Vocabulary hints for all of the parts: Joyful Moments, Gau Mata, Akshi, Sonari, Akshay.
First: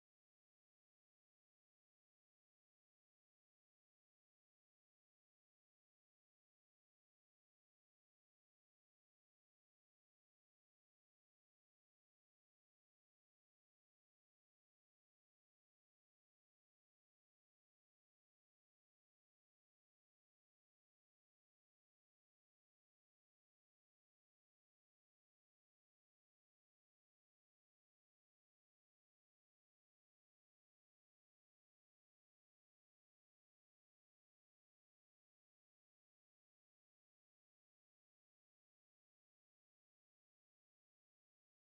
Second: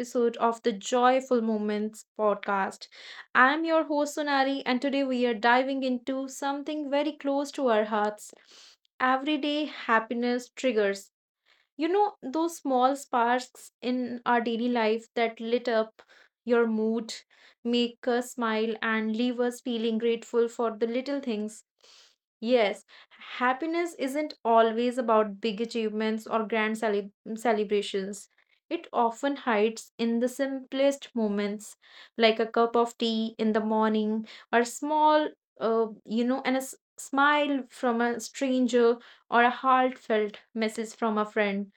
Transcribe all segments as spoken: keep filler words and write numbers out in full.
episode of the Joyful Moments podcast. I'm your host Sonari, and today we are diving into something very close to our hearts. Everyday happiness triggers. You know, those small sparks in our daily life that lit up your mood, make us smile, and leave us feeling grateful for the little things. Yes, happiness isn't always about big achievements or grand cele- celebrations. It often hides in the simplest moments, like a cup of tea in the morning, or small, uh, you know, and a s- smile from a stranger, or a heartfelt message from a friend.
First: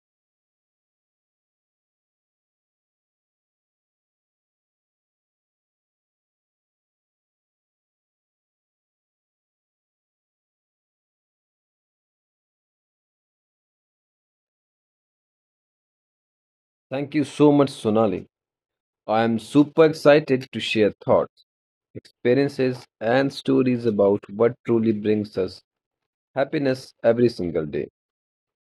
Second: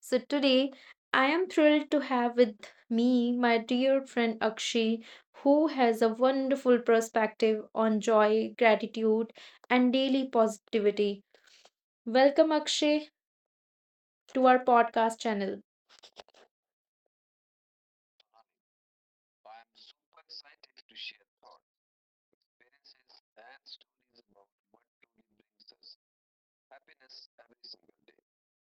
So today I am thrilled to have with me my dear friend Akshi, who has a wonderful perspective on joy, gratitude, and daily positivity. Welcome, Akshay, to our podcast channel. Thank you so much, Sonali. I am super excited to share thoughts, experiences, and stories about what truly brings us happiness every single day.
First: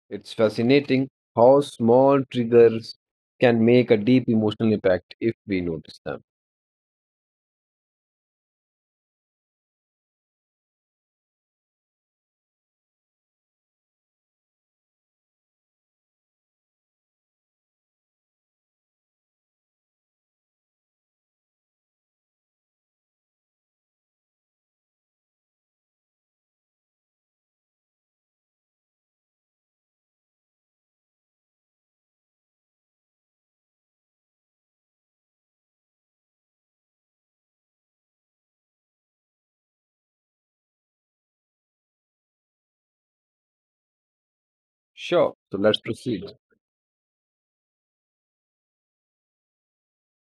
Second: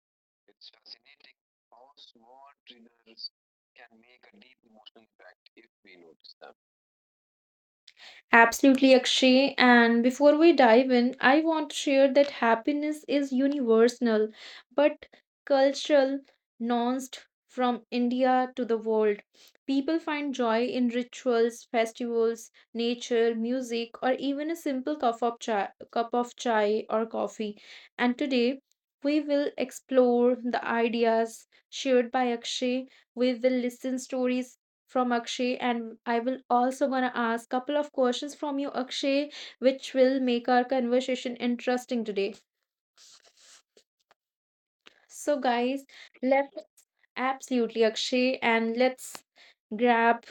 It's fascinating how small triggers can make a deep emotional impact if we notice them. Absolutely, Akshay. And before we dive in, I want to share that happiness is universal but cultural, nuanced from India to the world. People find joy in rituals, festivals, nature, music, or even a simple cup of chai, cup of chai or coffee. And today, we will explore the ideas shared by Akshay. We will listen stories from Akshay, and I will also gonna ask couple of questions from you, Akshay, which will make our conversation interesting today. Sure, So so let's guys, proceed. let's absolutely Akshay and let's grab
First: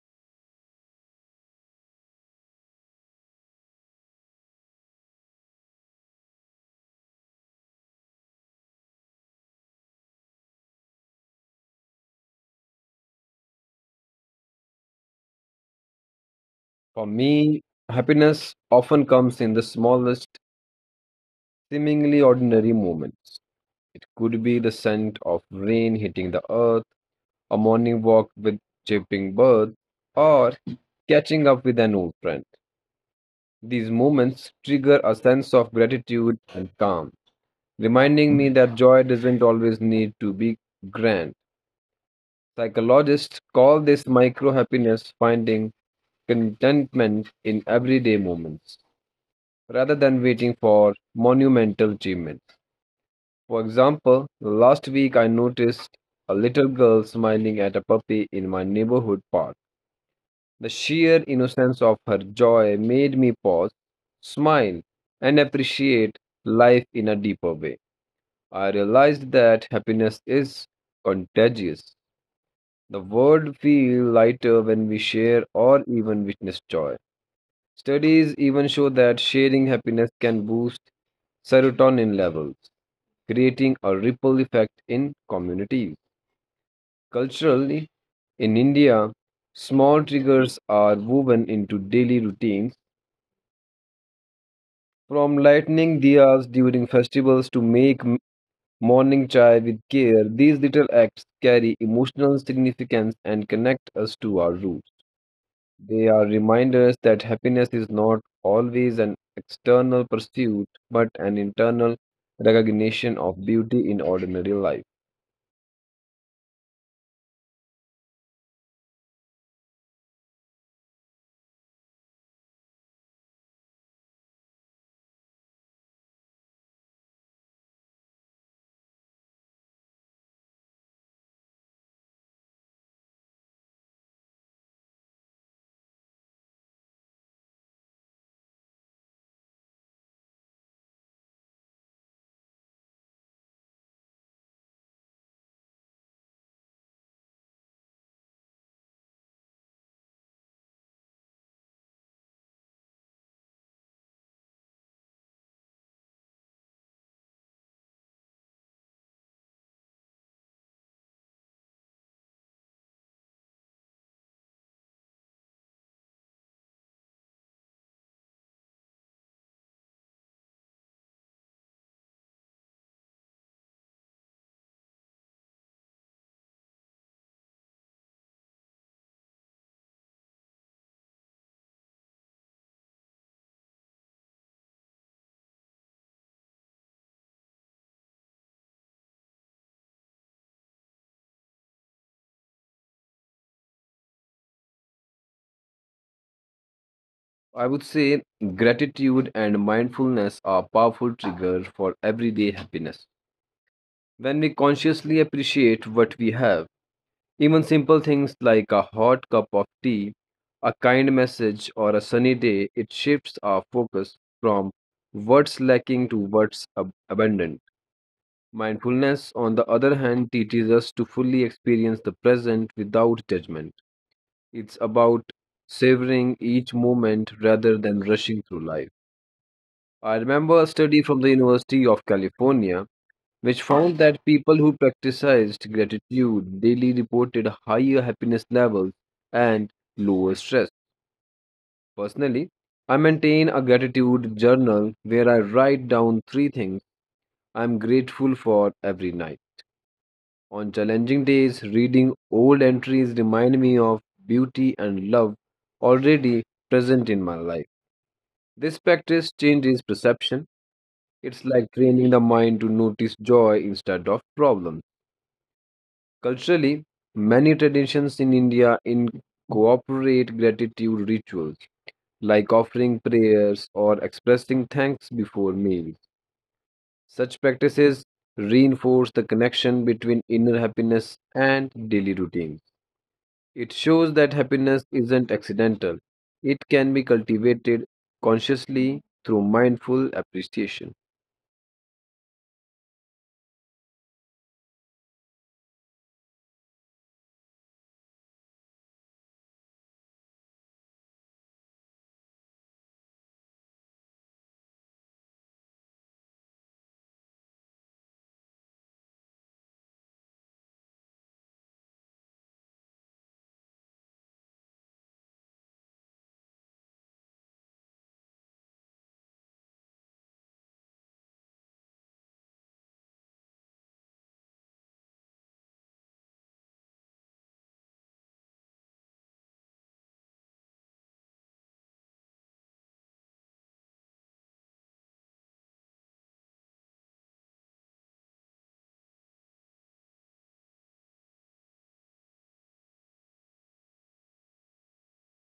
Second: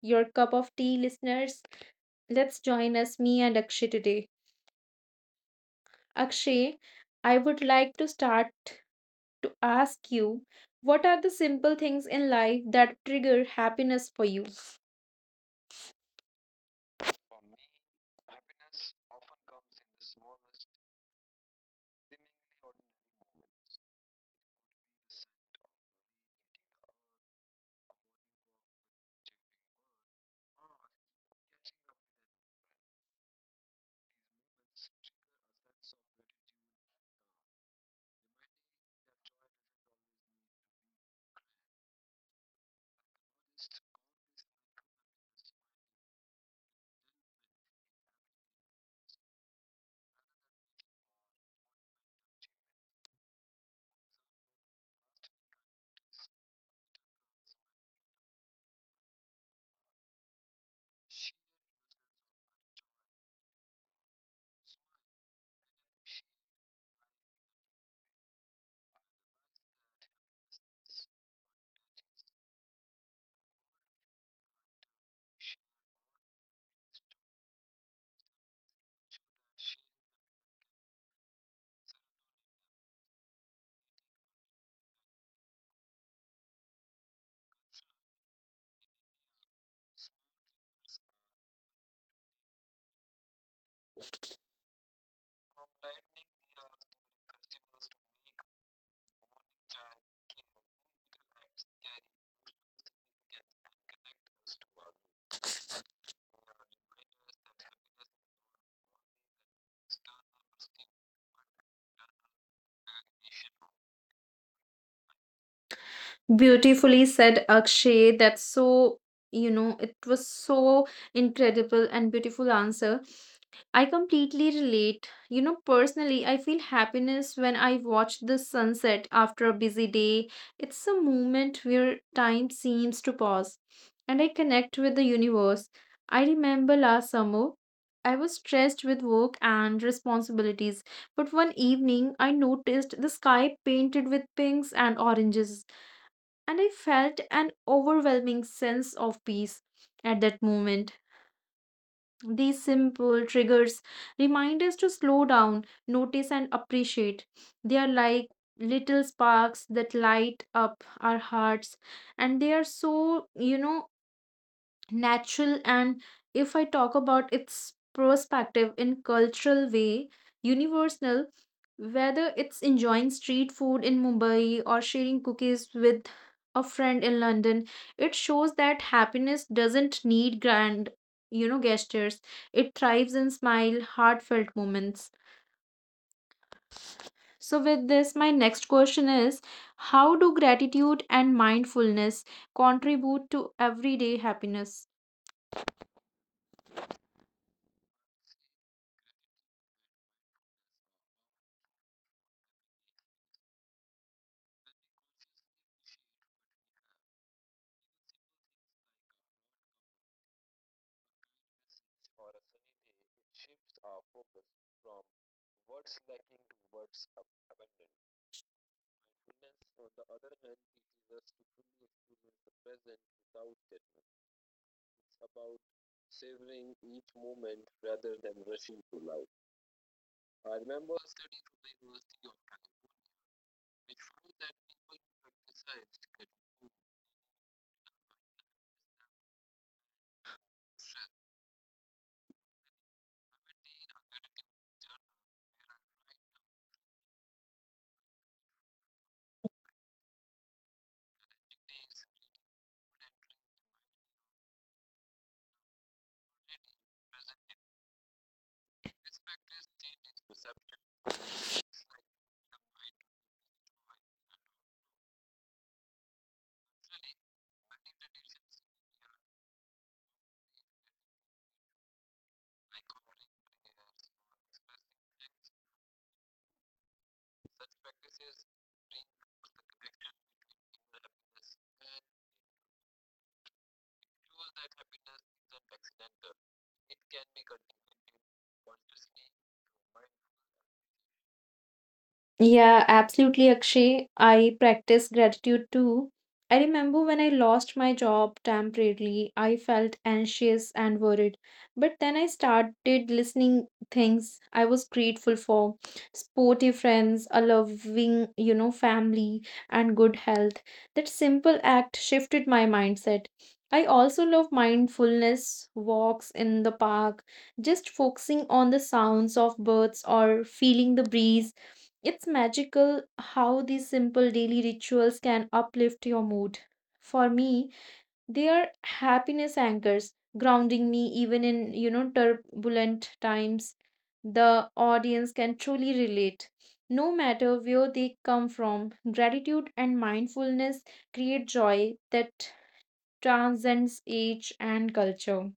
your cup of tea, listeners. Let's join us, me and Akshay, today. Akshay, I would like to start to ask you, what are the simple things in life that trigger happiness for you? For me, happiness often comes in the smallest, seemingly ordinary moments. It could be the scent of rain hitting the earth, a morning walk with chirping birds, or catching up with an old friend. These moments trigger a sense of gratitude and calm, reminding me that joy doesn't always need to be grand. Psychologists call this micro happiness, finding contentment in everyday moments rather than waiting for monumental achievements. For example, last week I noticed a little girl smiling at a puppy in my neighborhood park. The sheer innocence of her joy made me pause, smile, and appreciate life in a deeper way. I realized that happiness is contagious. The world feels lighter when we share or even witness joy. Studies even show that sharing happiness can boost serotonin levels, creating a ripple effect in communities. Culturally, in India, small triggers are woven into daily routines. From lighting diyas during festivals to make m- morning chai with care, these little acts carry emotional significance and connect us to our roots. They are reminders that happiness is not always an external pursuit, but an internal recognition of beauty in ordinary life. Beautifully said, Akshay. That's so, you know, it was so incredible and beautiful answer. I completely relate. You know, personally, I feel happiness when I watch the sunset after a busy day. It's a moment where time seems to pause and I connect with the universe. I remember last summer, I was stressed with work and responsibilities, but one evening I noticed the sky painted with pinks and oranges, and I felt an overwhelming sense of peace at that moment. These simple triggers remind us to slow down, notice, and appreciate. They are like little sparks that light up our hearts, and they are so, you know, natural. And if I talk about its perspective in cultural way, universal, whether it's enjoying street food in Mumbai or sharing cookies with a friend in London, it shows that happiness doesn't need grand, you know, gestures. It thrives in smile heartfelt moments. So with this, my next question is, how do gratitude and mindfulness contribute to everyday happiness? I would say gratitude and mindfulness are powerful triggers for everyday happiness. When we consciously appreciate what we have, even simple things like a hot cup of tea, a kind message, or a sunny day, it shifts our focus from what's lacking to what's ab- abundant. Mindfulness, on the other hand, teaches us to fully experience the present without judgment. It's about savoring each moment rather than rushing through life. I remember a study from the University of California which found that people who practiced gratitude daily reported higher happiness levels and lower stress. Personally, I maintain a gratitude journal where I write down three things I am grateful for every night. On challenging days, reading old entries remind me of beauty and love already present in my life. This practice changes perception. It's like training the mind to notice joy instead of problems. Culturally, many traditions in India incorporate gratitude rituals, like offering prayers or expressing thanks before meals. Such practices reinforce the connection between inner happiness and daily routines. It shows that happiness isn't accidental, it can be cultivated consciously through mindful appreciation. Yeah, absolutely, Akshay. I practice gratitude too. I remember when I lost my job temporarily, I felt anxious and worried. But then I started listening things I was grateful for, sporty friends, a loving, you know, family, and good health. That simple act shifted my mindset. I also love mindfulness walks in the park, just focusing on the sounds of birds or feeling the breeze. It's magical how these simple daily rituals can uplift your mood. For me, they are happiness anchors, grounding me even in, you know, turbulent times. The audience can truly relate. No matter where they come from, gratitude and mindfulness create joy that transcends age and culture.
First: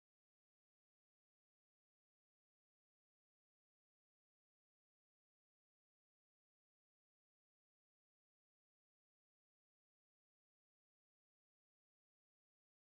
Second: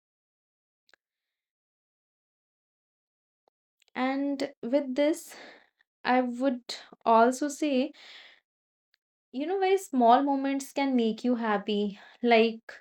And with this, I would also say, you know, very small moments can make you happy. Like,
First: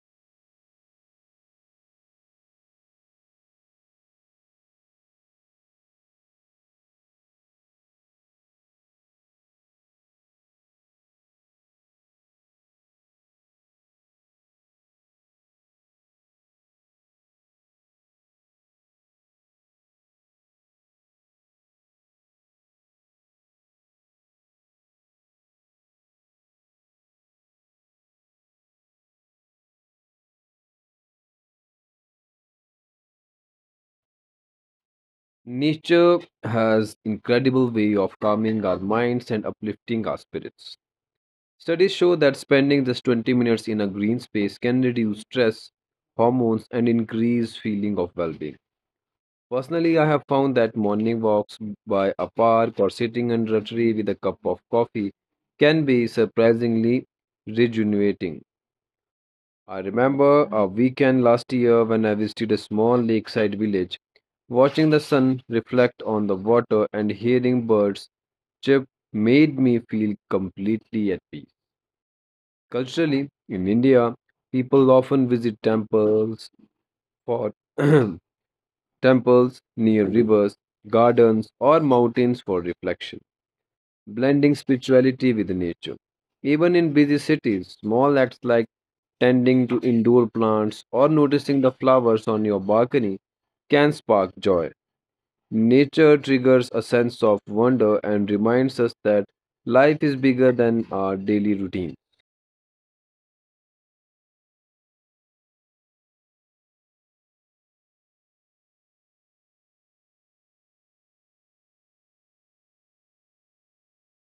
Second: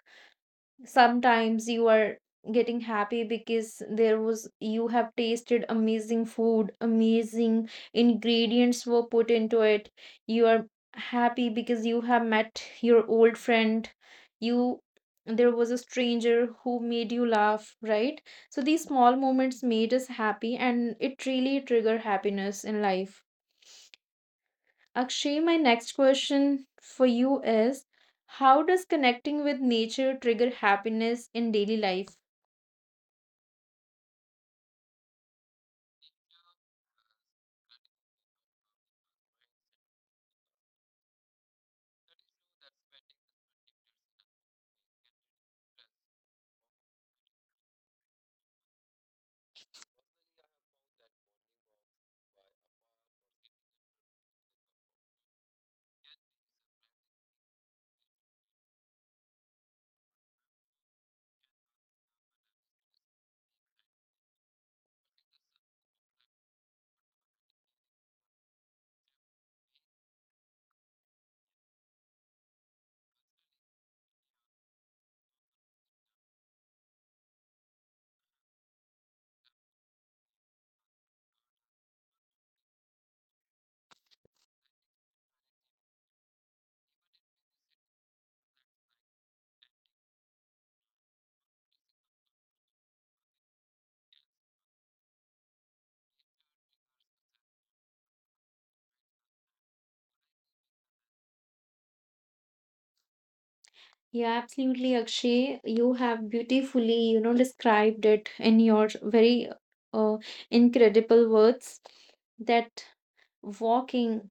sometimes you are getting happy because there was, you have tasted amazing food, amazing ingredients were put into it. You are happy because you have met your old friend. You, there was a stranger who made you laugh, right? So these small moments made us happy, and it really trigger happiness in life. Akshay, my next question for you is, how does connecting with nature trigger happiness in daily life? Nature has incredible way of calming our minds and uplifting our spirits. Studies show that spending just twenty minutes in a green space can reduce stress, hormones, and increase feeling of well-being. Personally, I have found that morning walks by a park or sitting under a tree with a cup of coffee can be surprisingly rejuvenating. I remember a weekend last year when I visited a small lakeside village. Watching the sun reflect on the water and hearing birds chirp made me feel completely at peace. Culturally, in India, people often visit temples for temples near rivers, gardens, or mountains for reflection, blending spirituality with nature. Even in busy cities, small acts like tending to indoor plants or noticing the flowers on your balcony can spark joy. Nature triggers a sense of wonder and reminds us that life is bigger than our daily routine. Yeah, absolutely, Akshay. You have beautifully, you know, described it in your very uh, incredible words that walking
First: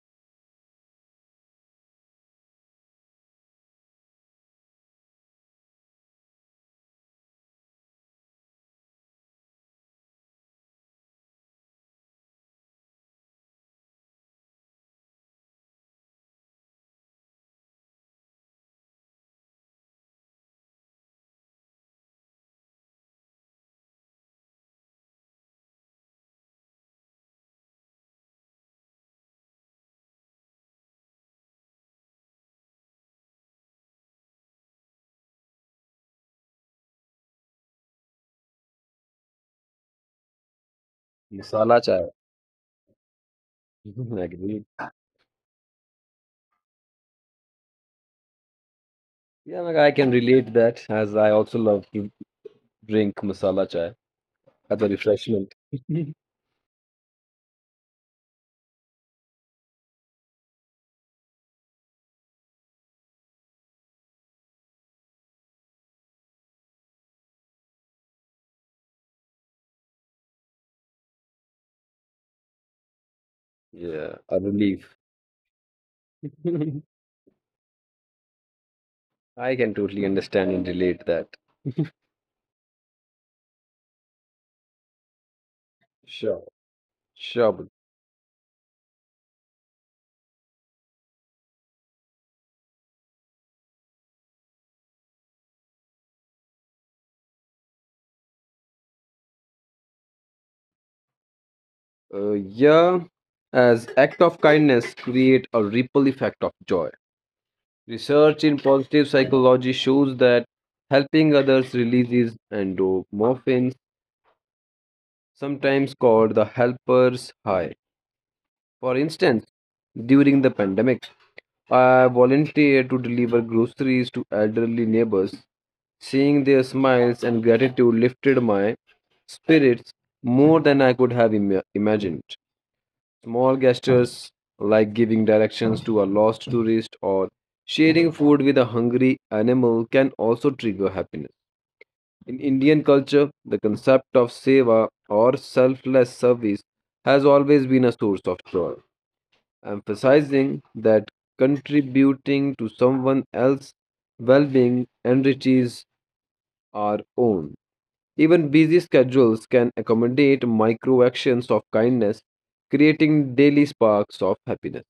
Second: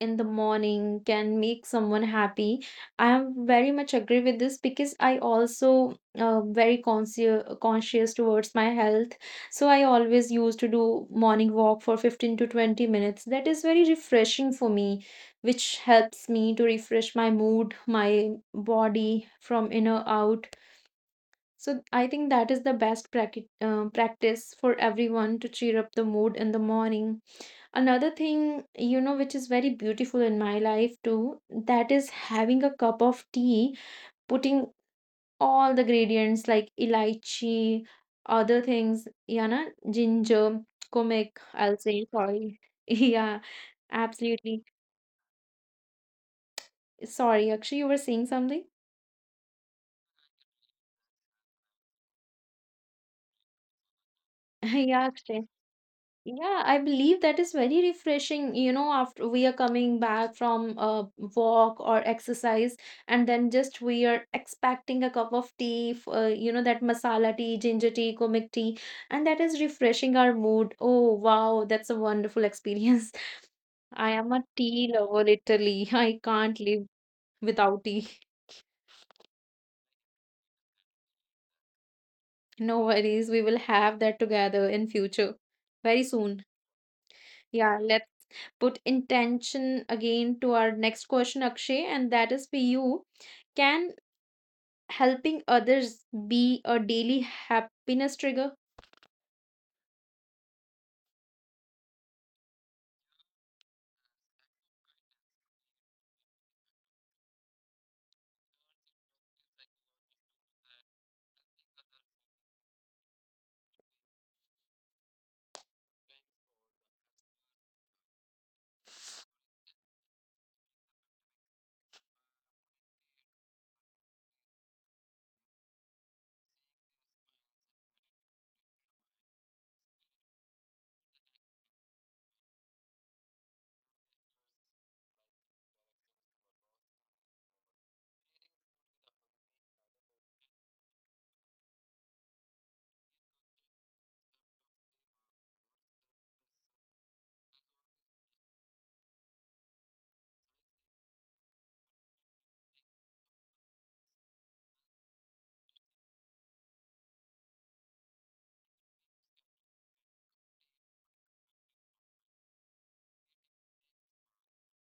in the morning can make someone happy. I am very much agree with this because I also, uh, very conscious conscious towards my health. So I always used to do morning walk for fifteen to twenty minutes. That is very refreshing for me, which helps me to refresh my mood, my body from inner out. So I think that is the best practi- uh, practice for everyone to cheer up the mood in the morning. Another thing, you know, which is very beautiful in my life too, that is having a cup of tea, putting all the gradients like elaichi, other things, yeah, na, ginger, comic, I'll Masala say, chai. sorry. Yeah, absolutely. Agree. Sorry, Akshay, you were saying something? Yeah, like I can relate that, as I also love to drink masala chai as a Yeah, Akshay. refreshment. Yeah, I believe that is very refreshing, you know, after we are coming back from a walk or exercise, and then just we are expecting a cup of tea, f- uh, you know, that masala tea, ginger tea, kumik tea, and that is refreshing our mood. Oh, wow, that's a wonderful experience. I Yeah, am a a tea relief. lover, literally. I can't live without tea. I can totally understand and relate that. No worries, we will have that together in future, very soon. Sure. Sure, bud. Yeah, let's put intention again to our next question, Akshay, and that is for you. Can helping others be a daily happiness trigger? Uh, yeah, as act of kindness create a ripple effect of joy. Research in positive psychology shows that helping others releases endorphins, sometimes called the helper's high. For instance, during the pandemic, I volunteered to deliver groceries to elderly neighbors. Seeing their smiles and gratitude lifted my spirits more than I could have ima- imagined. Small gestures like giving directions to a lost tourist or sharing food with a hungry animal can also trigger happiness. In Indian culture, the concept of seva, or selfless service, has always been a source of joy, emphasizing that contributing to someone else's well being enriches our own. Even busy schedules can accommodate micro actions of kindness, creating daily sparks of happiness.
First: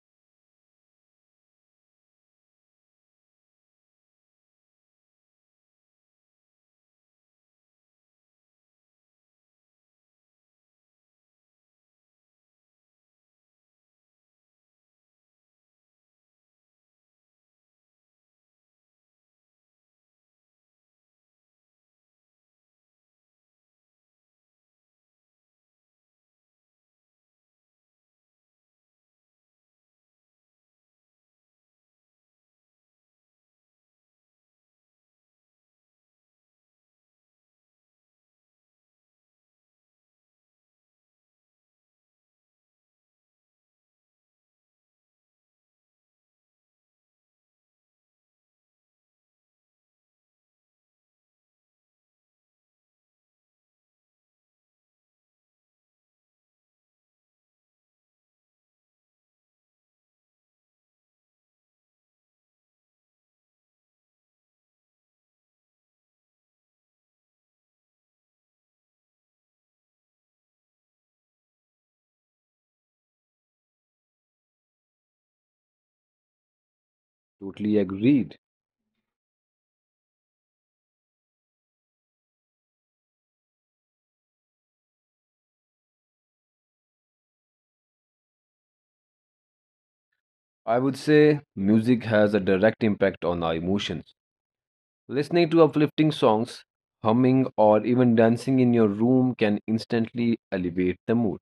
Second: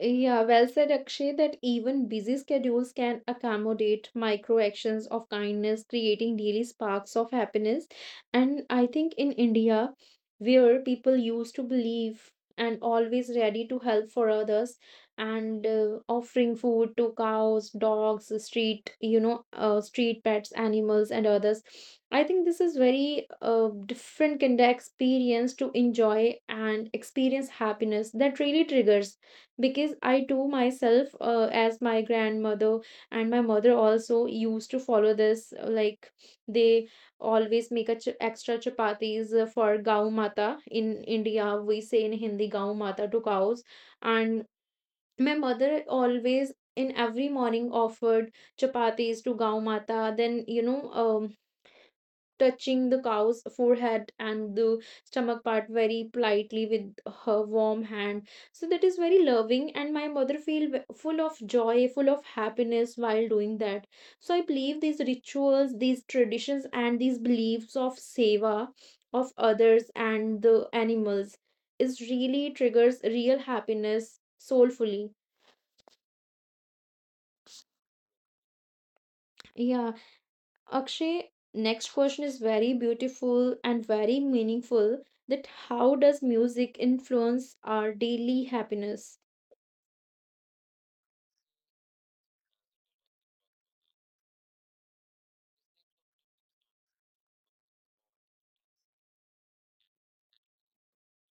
Yeah, well said, Akshay, that even busy schedules can accommodate micro actions of kindness, creating daily sparks of happiness. And I think in India, where people used to believe and always ready to help for others, and uh, offering food to cows, dogs, street, you know, uh, street pets, animals, and others. I think this is very uh, different kind of experience to enjoy and experience happiness that really triggers, because I too myself, uh, as my grandmother and my mother also used to follow this. uh, Like they always make a ch- extra chapatis uh, for Gau Mata. In India, we say in Hindi Gau Mata to cows, and my mother always in every morning offered chapatis to Gau Mata. Then, you know, um, touching the cow's forehead and the stomach part very politely with her warm hand. So that is very loving, and my mother feel ve- full of joy, full of happiness while doing that. So I believe these rituals, these traditions, and these beliefs of seva of others and the animals is really triggers real happiness soulfully. Totally agreed. Yeah. Akshay, next question is very beautiful and very meaningful, that how does music influence our daily happiness? I would say music has a direct impact on our emotions. Listening to uplifting songs, humming, or even dancing in your room can instantly elevate the mood.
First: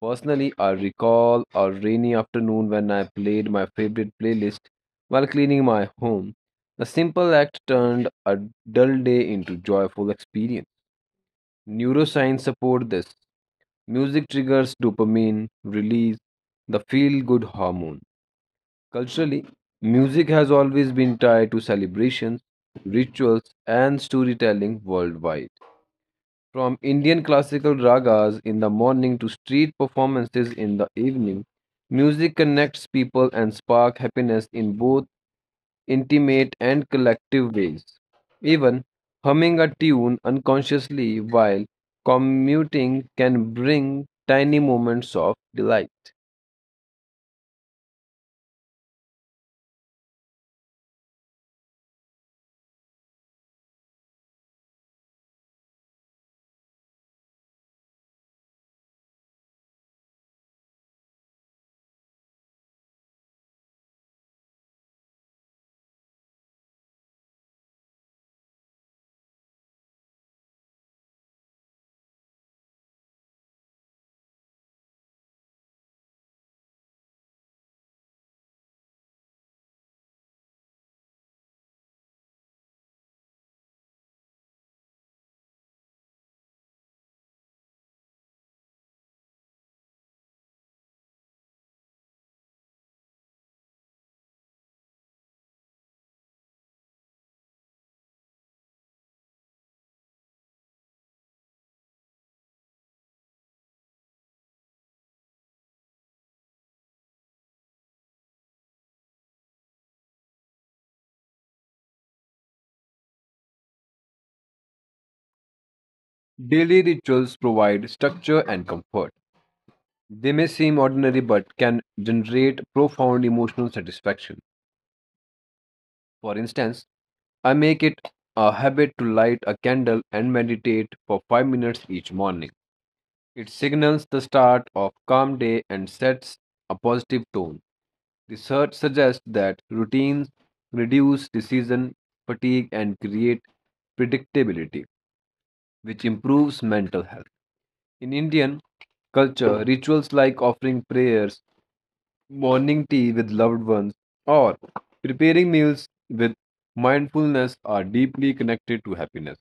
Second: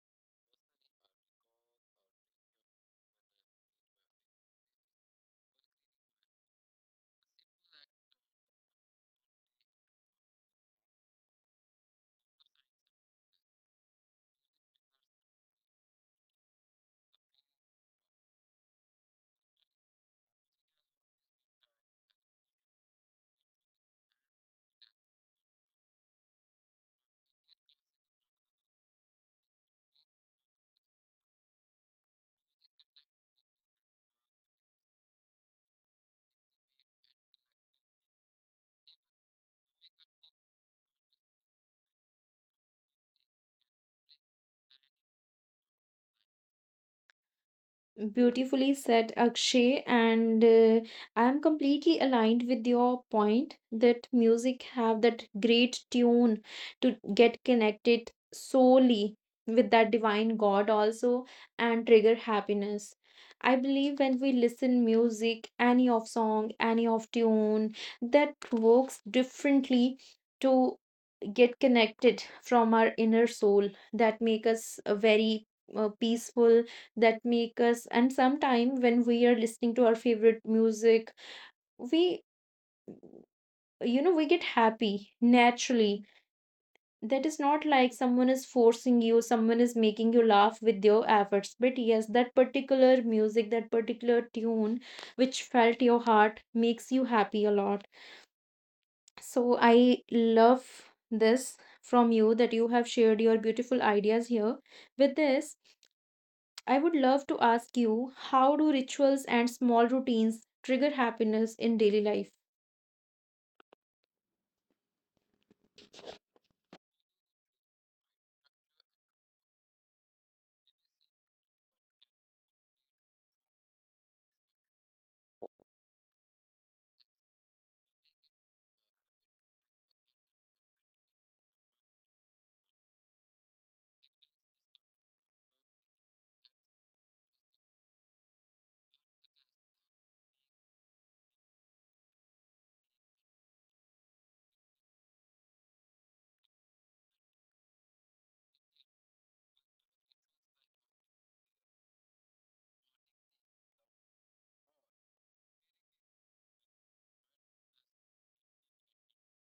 Personally, I recall a rainy afternoon when I played my favorite playlist while cleaning my home. The simple act turned a dull day into joyful experience. Neuroscience support this. Music triggers dopamine release, the feel-good hormone. Culturally, music has always been tied to celebrations, rituals, and storytelling worldwide. From Indian classical ragas in the morning to street performances in the evening, music connects people and spark happiness in both intimate and collective ways. Even humming a tune unconsciously while commuting can bring tiny moments of delight. Beautifully said, Akshay, and uh, I am completely aligned with your point that music have that great tune to get connected solely with that divine God also, and trigger happiness. I believe when we listen music, any of song, any of tune, that works differently to get connected from our inner soul, that make us uh, very uh, peaceful, that make us. And sometime when we are listening to our favorite music, we, you know, we get happy naturally. That is not like someone is forcing you, someone is making you laugh with your efforts, but yes, that particular music, that particular tune, which felt your heart, makes you happy a lot. So I love this from you that you have shared your beautiful ideas here. With this, I would love to ask you, how do rituals and small routines trigger happiness in daily life? Daily rituals provide structure and comfort. They may seem ordinary but can generate profound emotional satisfaction. For instance, I make it a habit to light a candle and meditate for five minutes each morning. It signals the start of calm day and sets a positive tone. Research suggests that routines reduce decision fatigue and create predictability, which improves mental health. In Indian culture, rituals like offering prayers, morning tea with loved ones, or preparing meals with mindfulness are deeply connected to happiness.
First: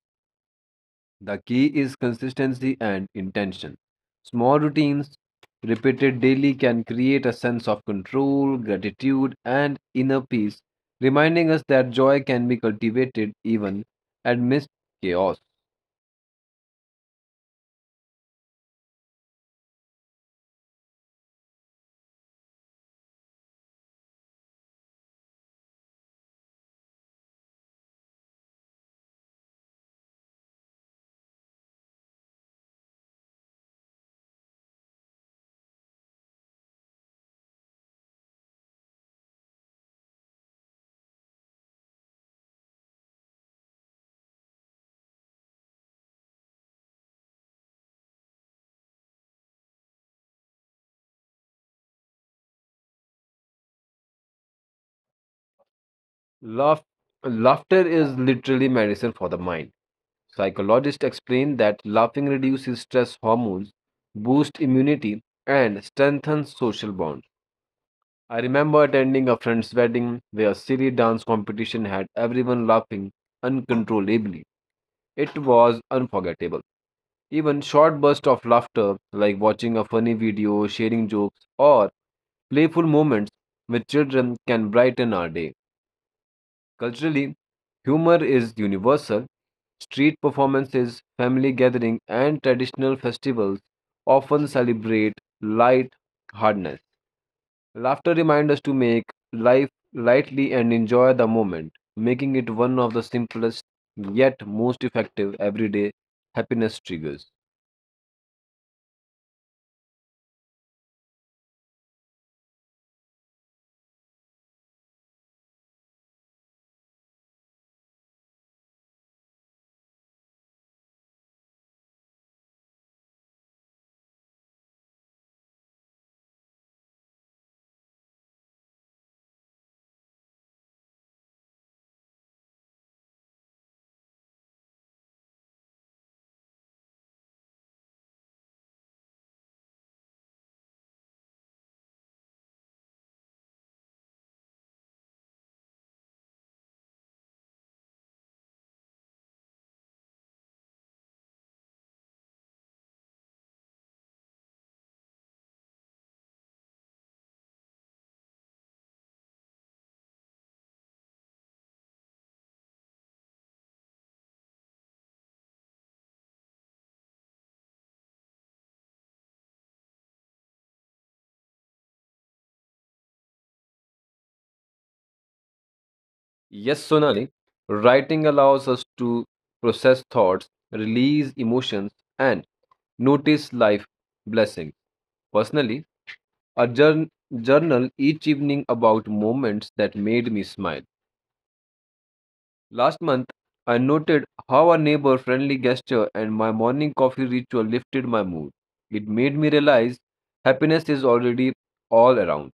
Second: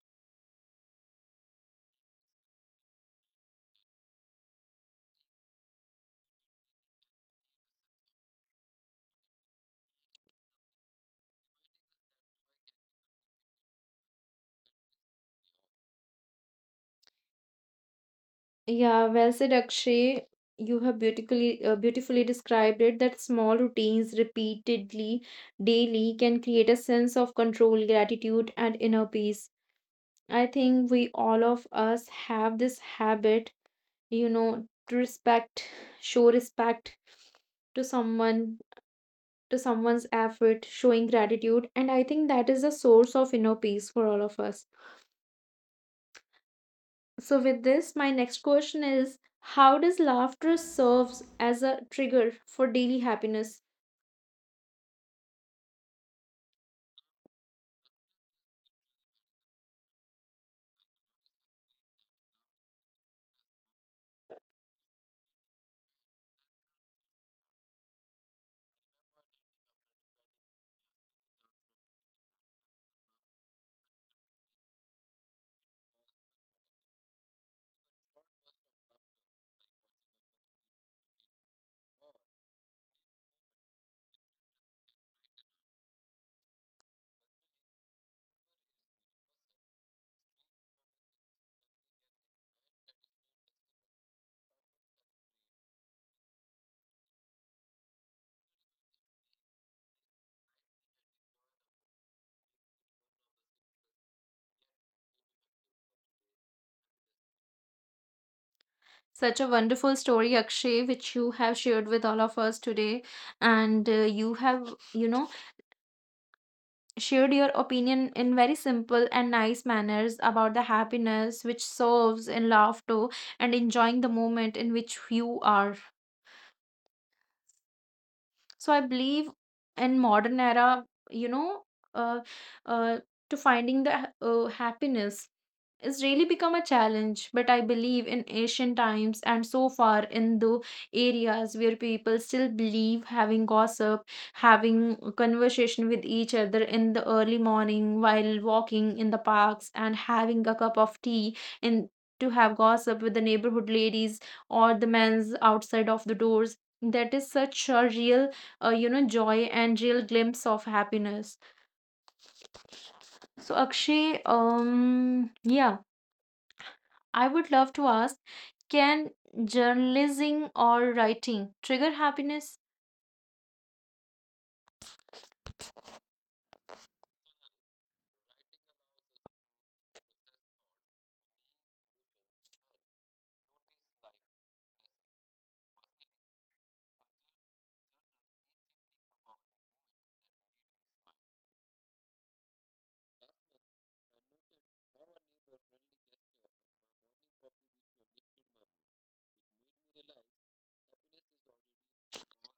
The key is consistency and intention. Small routines repeated daily can create a sense of control, gratitude, and inner peace, reminding us that joy can be cultivated even amidst chaos. Yeah, well said, Akshay. You have beautifully uh, beautifully described it that small routines repeatedly daily can create a sense of control, gratitude, and inner peace. I think we all of us have this habit, you know, to respect, show respect to someone, to someone's effort, showing gratitude. And I think that is the source of inner peace for all of us. So, with this, my next question is, how does laughter serves as a trigger for daily happiness? Laugh- laughter is literally medicine for the mind. Psychologists explain that laughing reduces stress hormones, boosts immunity, and strengthens social bonds. I remember attending a friend's wedding where a silly dance competition had everyone laughing uncontrollably. It was unforgettable. Even short bursts of laughter, like watching a funny video, sharing jokes, or playful moments with children, can brighten our day. Culturally, humor is universal. Street performances, family gatherings, and traditional festivals often celebrate light-heartedness. Laughter reminds us to make life lightly and enjoy the moment, making it one of the simplest yet most effective everyday happiness triggers. Such a wonderful story, Akshay, which you have shared with all of us today. And uh, you have, you know, shared your opinion in very simple and nice manners about the happiness which serves in laughter and enjoying the moment in which you are. So I believe in modern era, you know, uh, uh, to finding the ha- uh, happiness is really become a challenge, but I believe in ancient times and so far in the areas where people still believe having gossip, having a conversation with each other in the early morning while walking in the parks and having a cup of tea, and to have gossip with the neighborhood ladies or the men's outside of the doors, that is such a real, uh, you know, joy and real glimpse of happiness. So Akshay, um yeah, I would love to ask, can journalism or writing trigger happiness? Yes, Sonali, writing allows us to process thoughts, release emotions, and notice life blessings. Personally, I journ- journal each evening about moments that made me smile. Last month, I noted how a neighbor friendly gesture and my morning coffee ritual lifted my mood. It made me realize happiness is already all around.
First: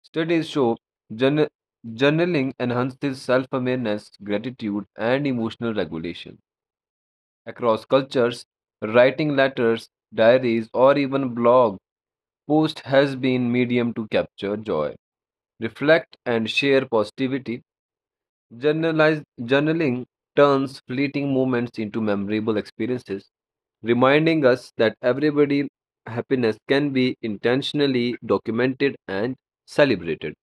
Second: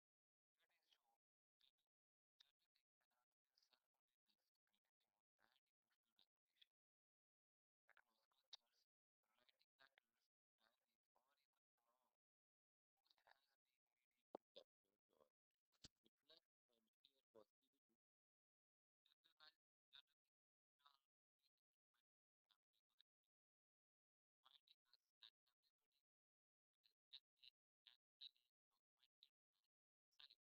Studies show journa- journaling enhances self awareness, gratitude, and emotional regulation. Across cultures, writing letters, diaries, or even blog posts has been medium to capture joy, reflect, and share positivity. Journalize, journaling turns fleeting moments into memorable experiences, reminding us that everybody happiness can be intentionally documented and celebrated.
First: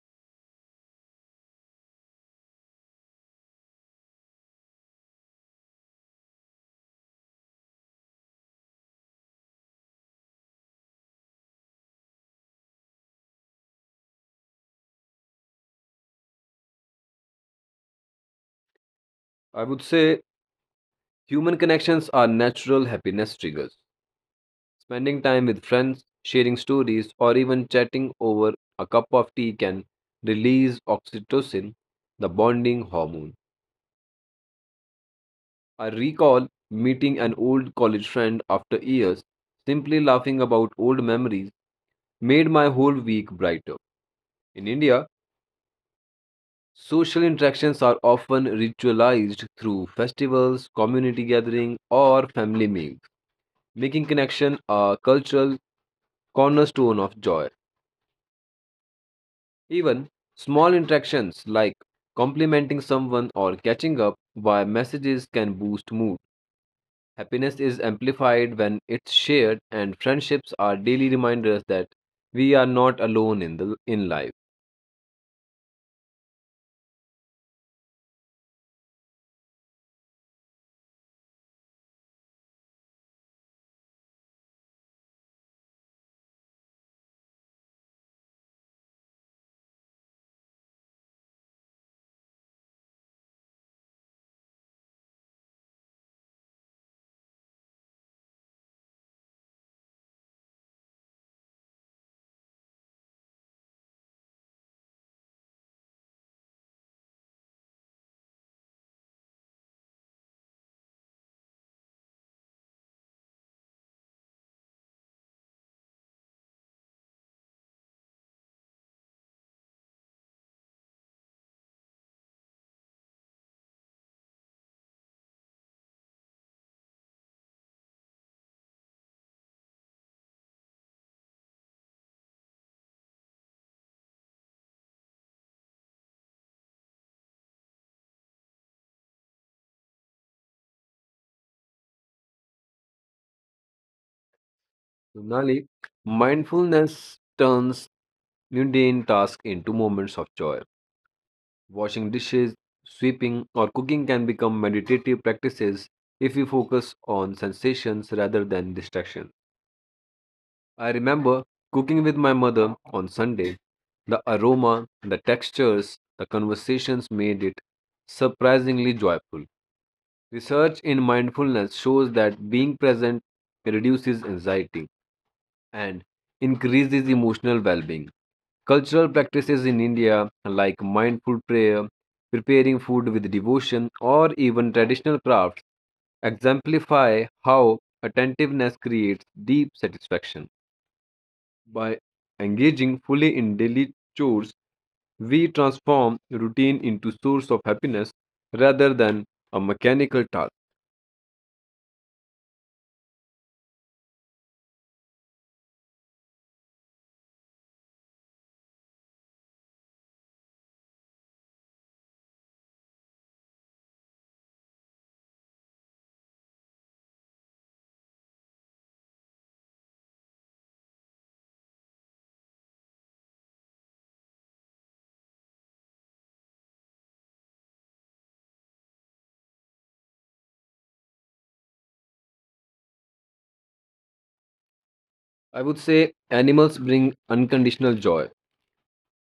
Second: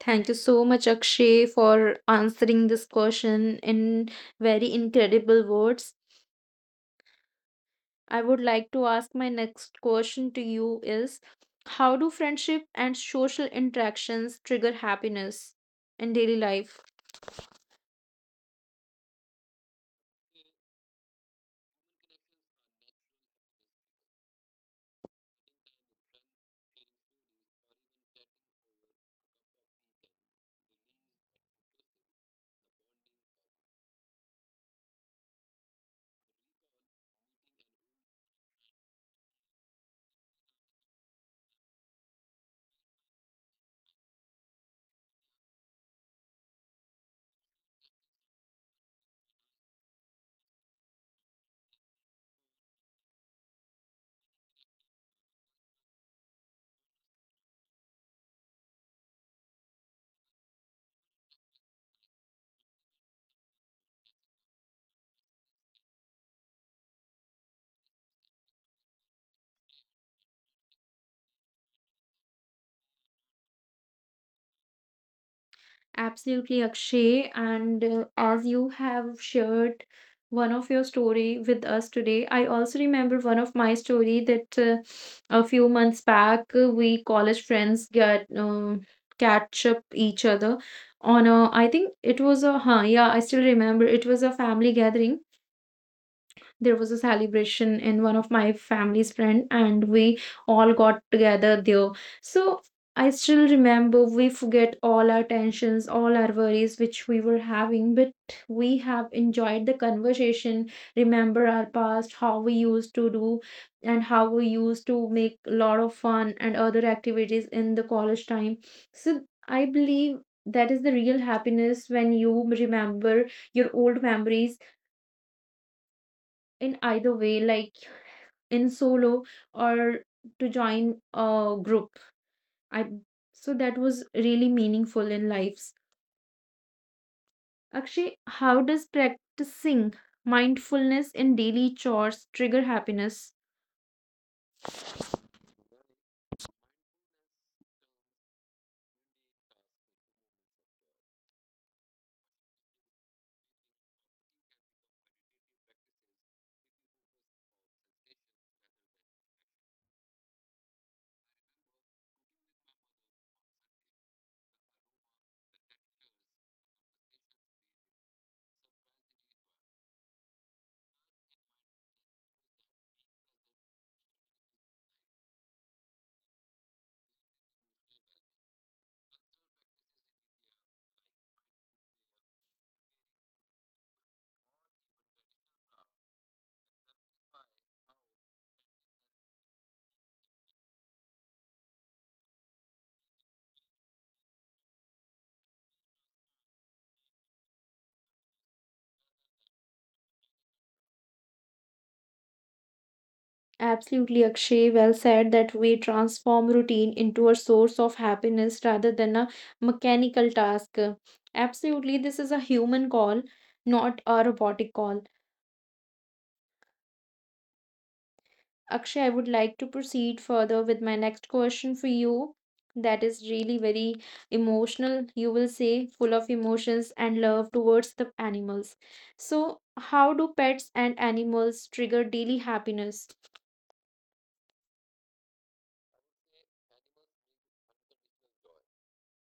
Thank you so much, Akshay, for answering this question in very incredible words. I would like to ask my next question to you is, how do friendship and social interactions trigger happiness in daily life? I would say human connections are natural happiness triggers. Spending time with friends, sharing stories, or even chatting over a cup of tea can release oxytocin, the bonding hormone. I recall meeting an old college friend after years. Simply laughing about old memories made my whole week brighter. In India, social interactions are often ritualized through festivals, community gathering, or family meals, making connection a cultural cornerstone of joy. Even small interactions like complimenting someone or catching up via messages can boost mood. Happiness is amplified when it's shared, and friendships are daily reminders that we are not alone in the in life. Absolutely, Akshay. And uh, as you have shared one of your story with us today, I also remember one of my story that, uh, a few months back, uh, we college friends get, um, catch up each other on a, I think it was a, huh yeah, I still remember, it was a family gathering. There was a celebration in one of my family's friend, and we all got together there. So I still remember, we forget all our tensions, all our worries which we were having, but we have enjoyed the conversation, remember our past, how we used to do, and how we used to make a lot of fun and other activities in the college time. So I believe that is the real happiness, when you remember your old memories in either way, like in solo or to join a group. I, so that was really meaningful in lives. Akshay, how does practicing mindfulness in daily chores trigger happiness? Finally, mindfulness turns mundane tasks into moments of joy. Washing dishes, sweeping, or cooking can become meditative practices if we focus on sensations rather than distractions. I remember cooking with my mother on Sunday. The aroma, the textures, the conversations made it surprisingly joyful. Research in mindfulness shows that being present reduces anxiety and increases emotional well being. Cultural practices in India, like mindful prayer, preparing food with devotion, or even traditional crafts, exemplify how attentiveness creates deep satisfaction. By engaging fully in daily chores, we transform routine into source of happiness rather than a mechanical task. Absolutely, Akshay. Well said that we transform routine into a source of happiness rather than a mechanical task. Absolutely, this is a human call, not a robotic call. Akshay, I would like to proceed further with my next question for you. That is really very emotional, you will say, full of emotions and love towards the animals. So, how do pets and animals trigger daily happiness? I would say animals bring unconditional joy.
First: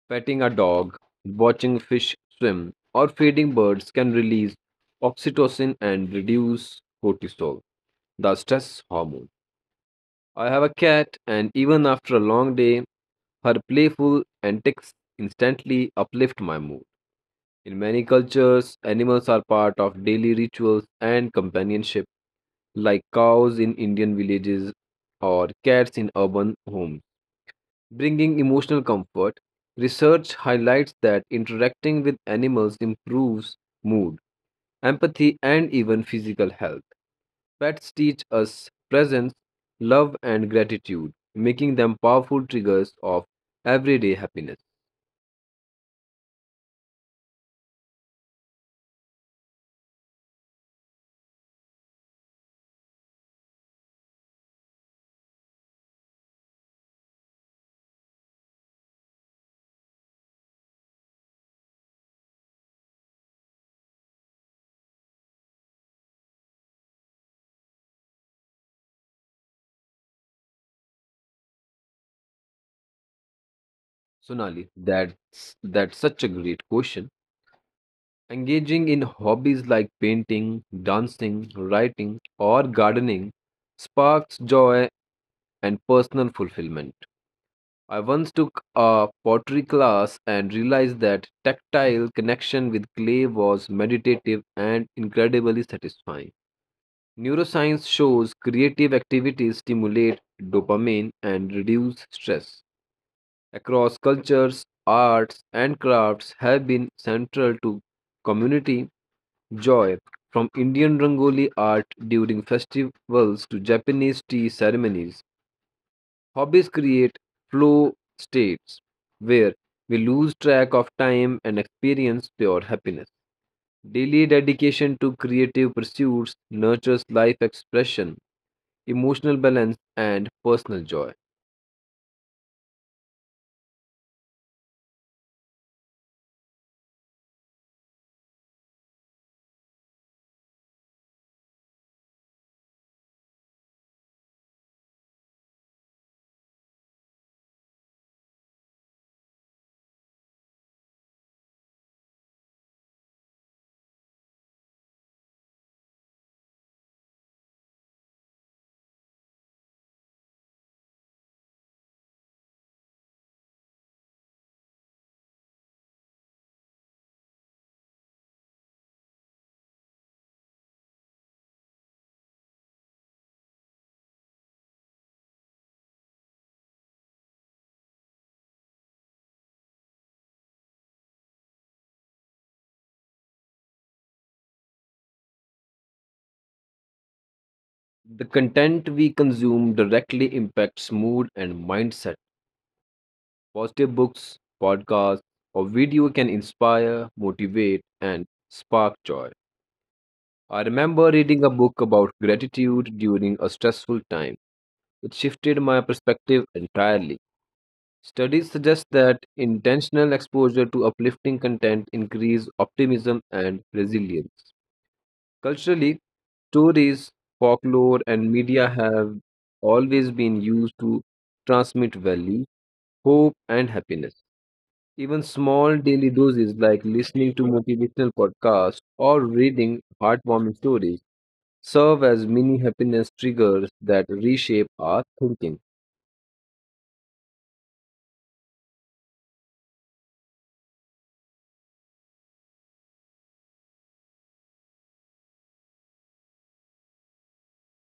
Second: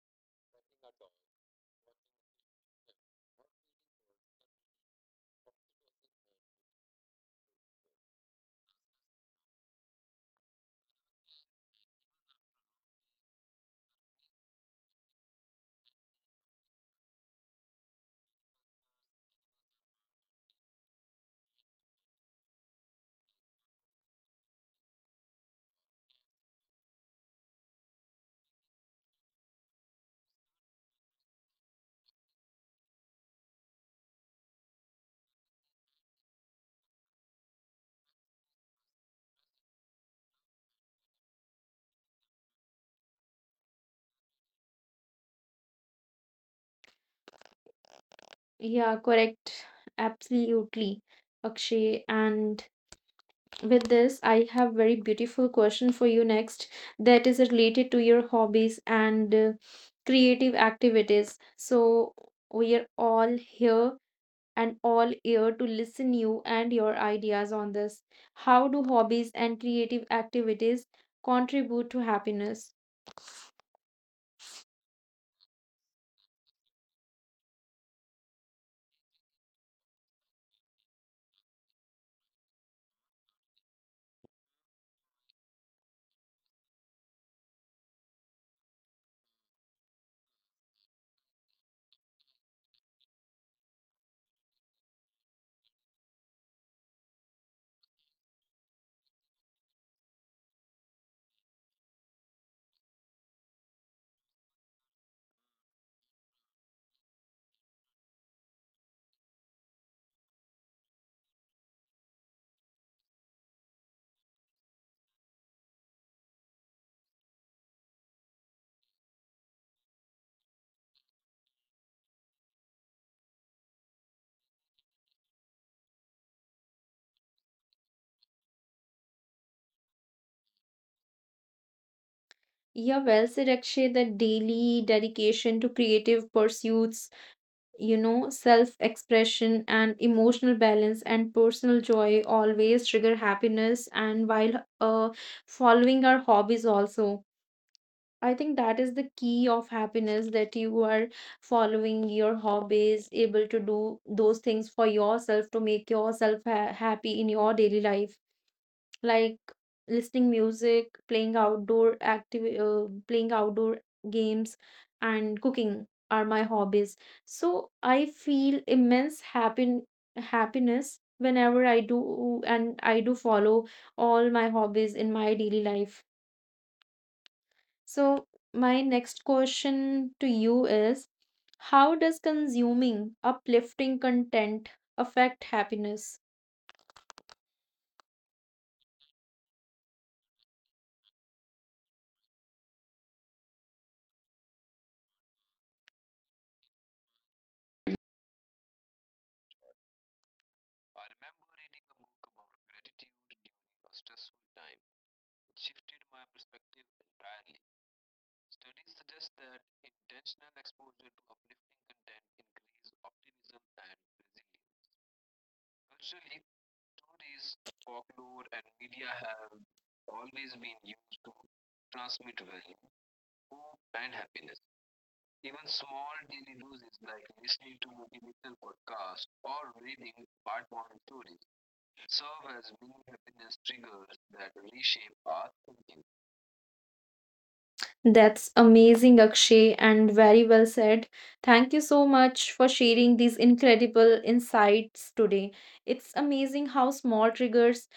Petting a dog, watching fish swim, or feeding birds can release oxytocin and reduce cortisol, the stress hormone. I have a cat, and even after a long day, her playful antics instantly uplift my mood. In many cultures, animals are part of daily rituals and companionship, like cows in Indian villages or cats in urban homes, bringing emotional comfort. Research highlights that interacting with animals improves mood, empathy, and even physical health. Pets teach us presence, love, and gratitude, making them powerful triggers of everyday happiness. Yeah, correct. Absolutely, Akshay. And with this, I have very beautiful question for you next, that is related to your hobbies and, uh, creative activities. So, we are all here and all ear to listen you and your ideas on this. How do hobbies and creative activities contribute to happiness? Sonali, that's, that's such a great question. Engaging in hobbies like painting, dancing, writing, or gardening sparks joy and personal fulfillment. I once took a pottery class and realized that tactile connection with clay was meditative and incredibly satisfying. Neuroscience shows creative activities stimulate dopamine and reduce stress. Across cultures, arts and crafts have been central to community joy, from Indian Rangoli art during festivals to Japanese tea ceremonies. Hobbies create flow states where we lose track of time and experience pure happiness. Daily dedication to creative pursuits nurtures life expression, emotional balance, and personal joy. Yeah, well said, Akshay. The daily dedication to creative pursuits, you know, self expression and emotional balance and personal joy always trigger happiness. And while uh, following our hobbies, also I think that is the key of happiness, that you are following your hobbies, able to do those things for yourself to make yourself ha- happy in your daily life, like listening music, playing outdoor active, uh, playing outdoor games, and cooking are my hobbies. So I feel immense happy happiness whenever I do, and I do follow all my hobbies in my daily life. So, my next question to you is, how does consuming uplifting content affect happiness? The content we consume directly impacts mood and mindset. Positive books, podcasts, or video can inspire, motivate, and spark joy. I remember reading a book about gratitude during a stressful time. It shifted my perspective entirely. Studies suggest that intentional exposure to uplifting content increase optimism and resilience. Culturally, stories, folklore, and media have always been used to transmit value, hope, and happiness. Even small daily doses like listening to motivational podcasts or reading heartwarming stories serve as mini happiness triggers that reshape our thinking. That's amazing, Akshay, and very well said. Thank you so much for sharing these incredible insights today. It's amazing how small triggers,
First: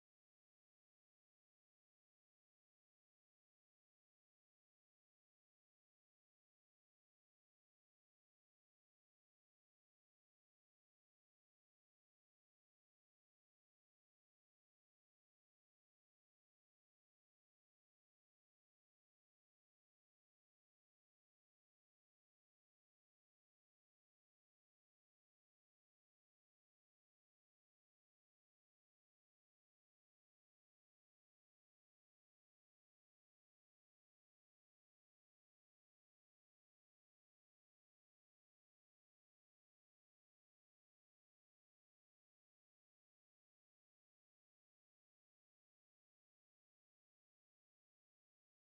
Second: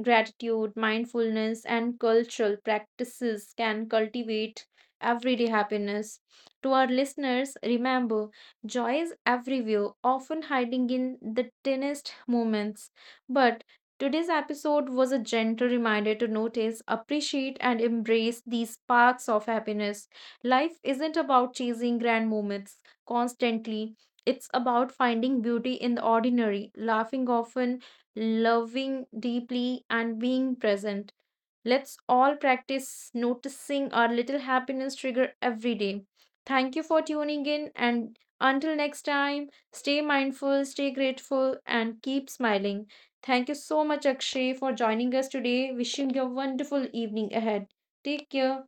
gratitude, mindfulness, and cultural practices can cultivate everyday happiness. To our listeners, remember, joy is everywhere, often hiding in the tiniest moments. But today's episode was a gentle reminder to notice, appreciate, and embrace these sparks of happiness. Life isn't about chasing grand moments constantly. It's about finding beauty in the ordinary, laughing often, loving deeply, and being present. Let's all practice noticing our little happiness trigger every day. Thank you for tuning in, and until next time, stay mindful, stay grateful, and keep smiling. Thank you so much, Akshay, for joining us today. Wishing you a wonderful evening ahead. Take care.